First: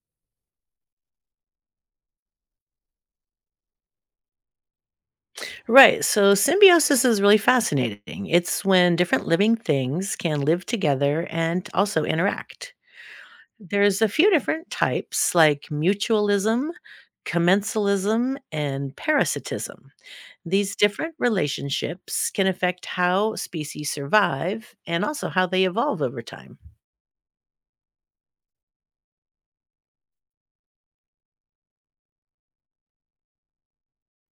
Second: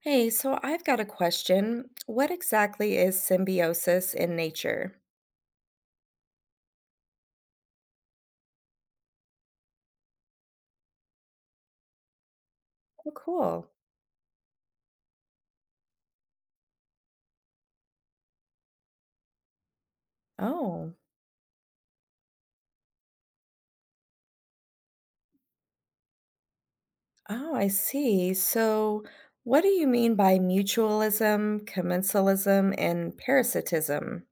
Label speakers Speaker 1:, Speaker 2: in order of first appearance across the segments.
Speaker 1: Hey, so I've got a question. What exactly is symbiosis in nature?
Speaker 2: Right. So symbiosis is really fascinating. It's when different living things can live together and also interact.
Speaker 1: Oh, cool.
Speaker 2: There's a few different types like mutualism, commensalism, and parasitism. These
Speaker 1: Oh,
Speaker 2: different relationships can affect how species survive and also how they evolve over time.
Speaker 1: oh, I see. So, what do you mean by mutualism, commensalism, and parasitism?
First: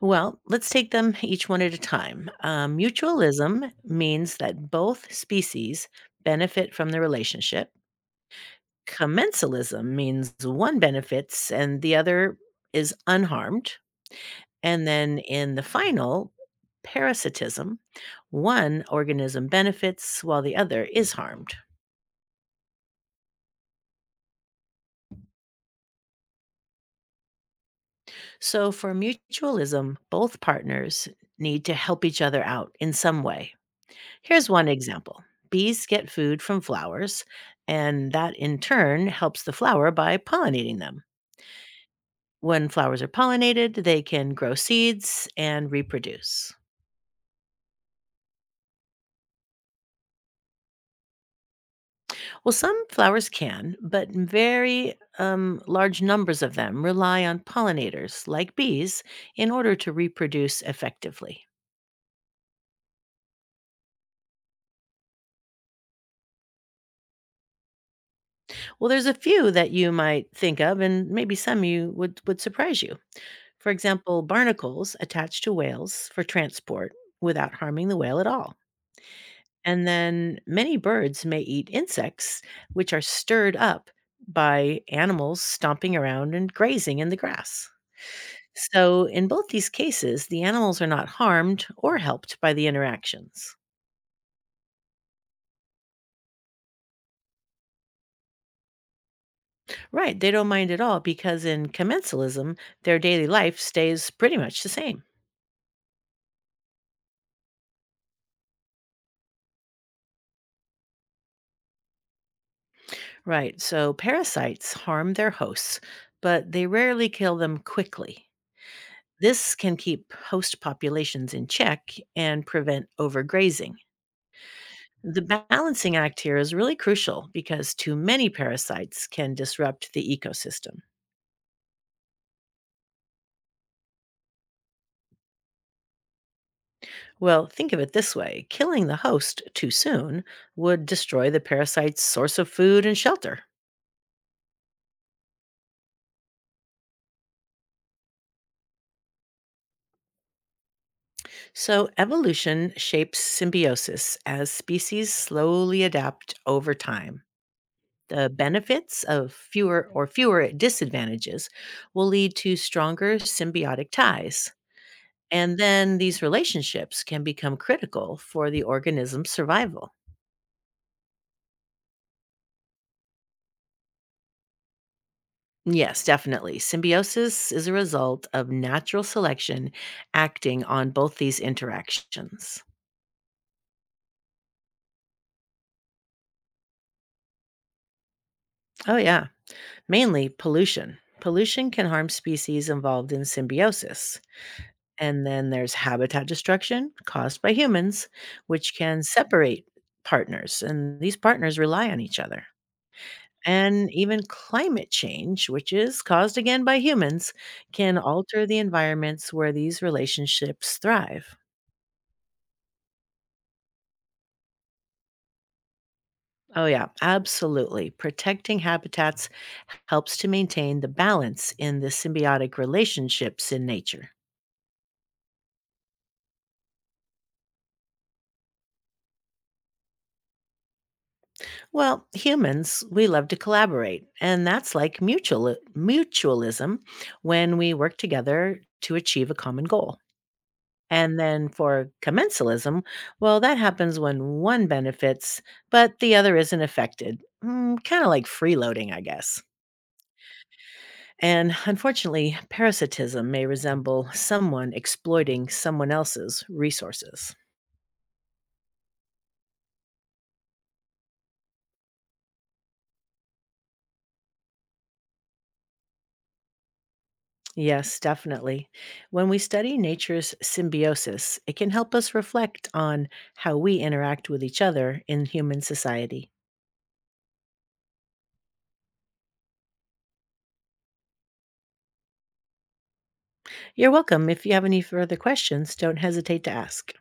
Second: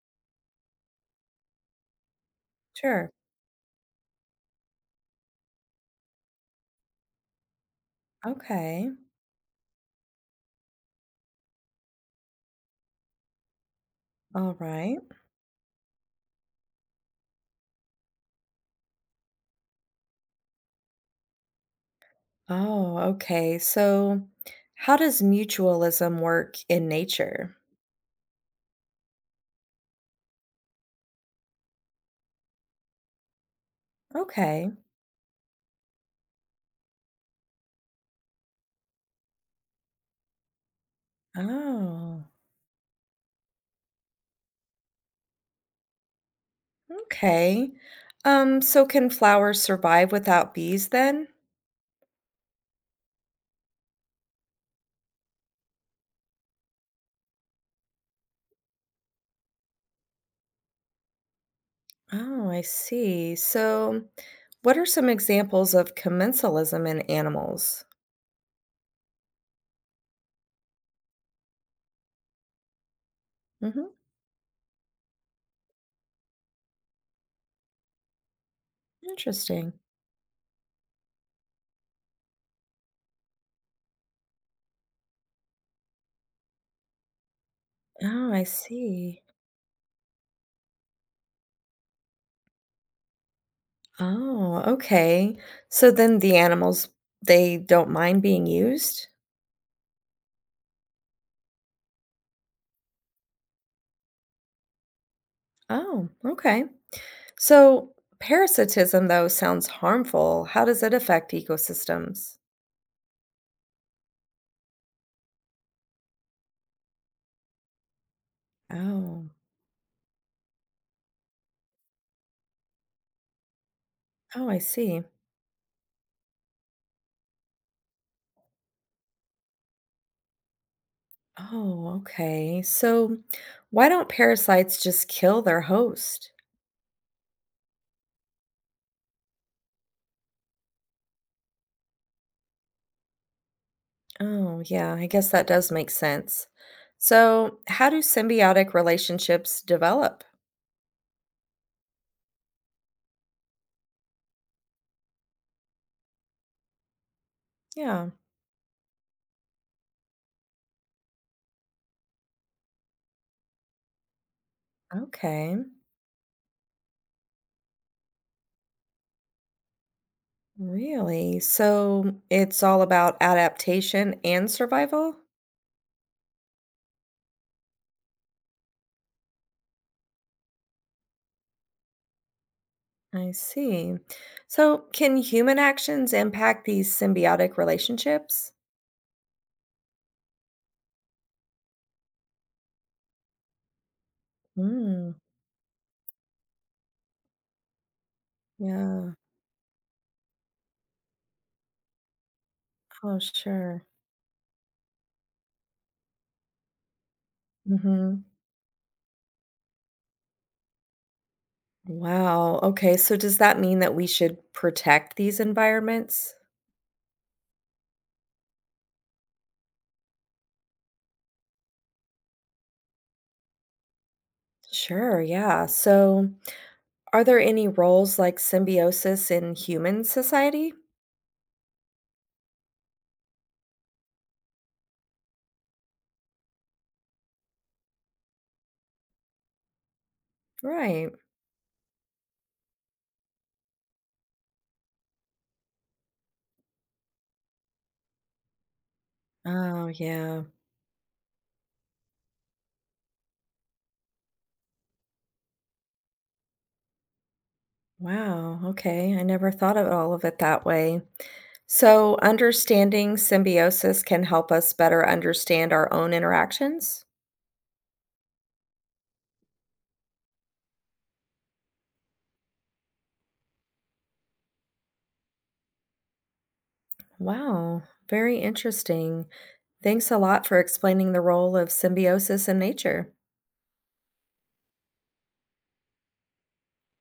Speaker 2: Well, let's take them each one at a time. Uh,
Speaker 1: Sure.
Speaker 2: mutualism means that both species benefit from the relationship.
Speaker 1: Okay.
Speaker 2: Commensalism means one benefits and the other is unharmed.
Speaker 1: All
Speaker 2: And
Speaker 1: right.
Speaker 2: then in the final, parasitism, one organism benefits while the other is harmed.
Speaker 1: Oh, okay. So, how does mutualism work in nature?
Speaker 2: So for mutualism, both partners need to help each other out in some way. Here's one
Speaker 1: Okay.
Speaker 2: example: bees get food from flowers, and that in turn helps the flower by pollinating them.
Speaker 1: Oh,
Speaker 2: When flowers are pollinated, they can grow seeds and reproduce.
Speaker 1: okay. So can flowers survive without bees then?
Speaker 2: Well, some flowers can, but very large numbers of them rely on pollinators, like bees, in order to reproduce effectively.
Speaker 1: Oh, I see. So, what are some examples of commensalism in animals?
Speaker 2: Well, there's a few that you might think of, and maybe some you would surprise you. For
Speaker 1: Hmm.
Speaker 2: example, barnacles attach to whales for transport without harming the whale at all.
Speaker 1: Interesting.
Speaker 2: And then many birds may eat insects, which are stirred up by animals stomping around and grazing in the grass.
Speaker 1: Oh, I
Speaker 2: So,
Speaker 1: see.
Speaker 2: in both these cases, the animals are not harmed or helped by the interactions.
Speaker 1: Oh, okay. So then the animals, they don't mind being used?
Speaker 2: Right, they don't mind at all because in commensalism, their daily life stays pretty much the same.
Speaker 1: Oh, okay. So, parasitism, though, sounds harmful. How does it affect ecosystems?
Speaker 2: Right, so parasites harm their hosts, but they rarely kill them quickly.
Speaker 1: Oh,
Speaker 2: This can keep host populations in check and prevent overgrazing.
Speaker 1: oh, I see.
Speaker 2: The balancing act here is really crucial because too many parasites can disrupt the ecosystem.
Speaker 1: Oh, okay. So, why don't parasites just kill their host?
Speaker 2: Well, think of it this way: killing the host too soon would destroy the parasite's source of food and shelter.
Speaker 1: Oh, yeah, I guess that does make sense. So, how do symbiotic relationships develop?
Speaker 2: So, evolution shapes symbiosis as species slowly adapt over time.
Speaker 1: Yeah,
Speaker 2: The benefits of fewer or fewer disadvantages will lead to stronger symbiotic ties. And
Speaker 1: okay.
Speaker 2: then these relationships can become critical for the organism's survival.
Speaker 1: Really? So, it's all about adaptation and survival?
Speaker 2: Yes, definitely. Symbiosis is a result of natural selection acting on both these interactions.
Speaker 1: I see. So, can human actions impact these symbiotic relationships?
Speaker 2: Oh, yeah. Mainly pollution. Pollution can harm species involved in symbiosis.
Speaker 1: Mm,
Speaker 2: And then there's habitat destruction caused by humans, which can
Speaker 1: yeah.
Speaker 2: separate partners. And these partners rely on each other.
Speaker 1: Oh, sure.
Speaker 2: And even climate change, which is caused again by humans, can
Speaker 1: Hmm.
Speaker 2: alter the environments where these relationships thrive.
Speaker 1: Wow. Okay. So, does that mean that we should protect these environments?
Speaker 2: Oh, yeah, absolutely. Protecting habitats helps to maintain the balance in the symbiotic relationships in nature.
Speaker 1: Sure. Yeah. So, are there any roles like symbiosis in human society?
Speaker 2: Well, humans, we love to collaborate, and that's like mutualism when we work together to achieve a common goal.
Speaker 1: Right.
Speaker 2: And then for commensalism, well, that happens when one benefits, but the other isn't affected. Mm, kind of like freeloading, I guess.
Speaker 1: Oh, yeah.
Speaker 2: And unfortunately, parasitism may resemble someone exploiting someone else's resources.
Speaker 1: Wow. Okay. I never thought of all of it that way. So, understanding symbiosis can help us better understand our own interactions.
Speaker 2: Yes, definitely. When we study nature's symbiosis, it can help us reflect on how we interact with each other in human society.
Speaker 1: Wow. Very interesting. Thanks a lot for explaining the role of symbiosis in nature.
Speaker 2: You're welcome. If you have any further questions, don't hesitate to ask.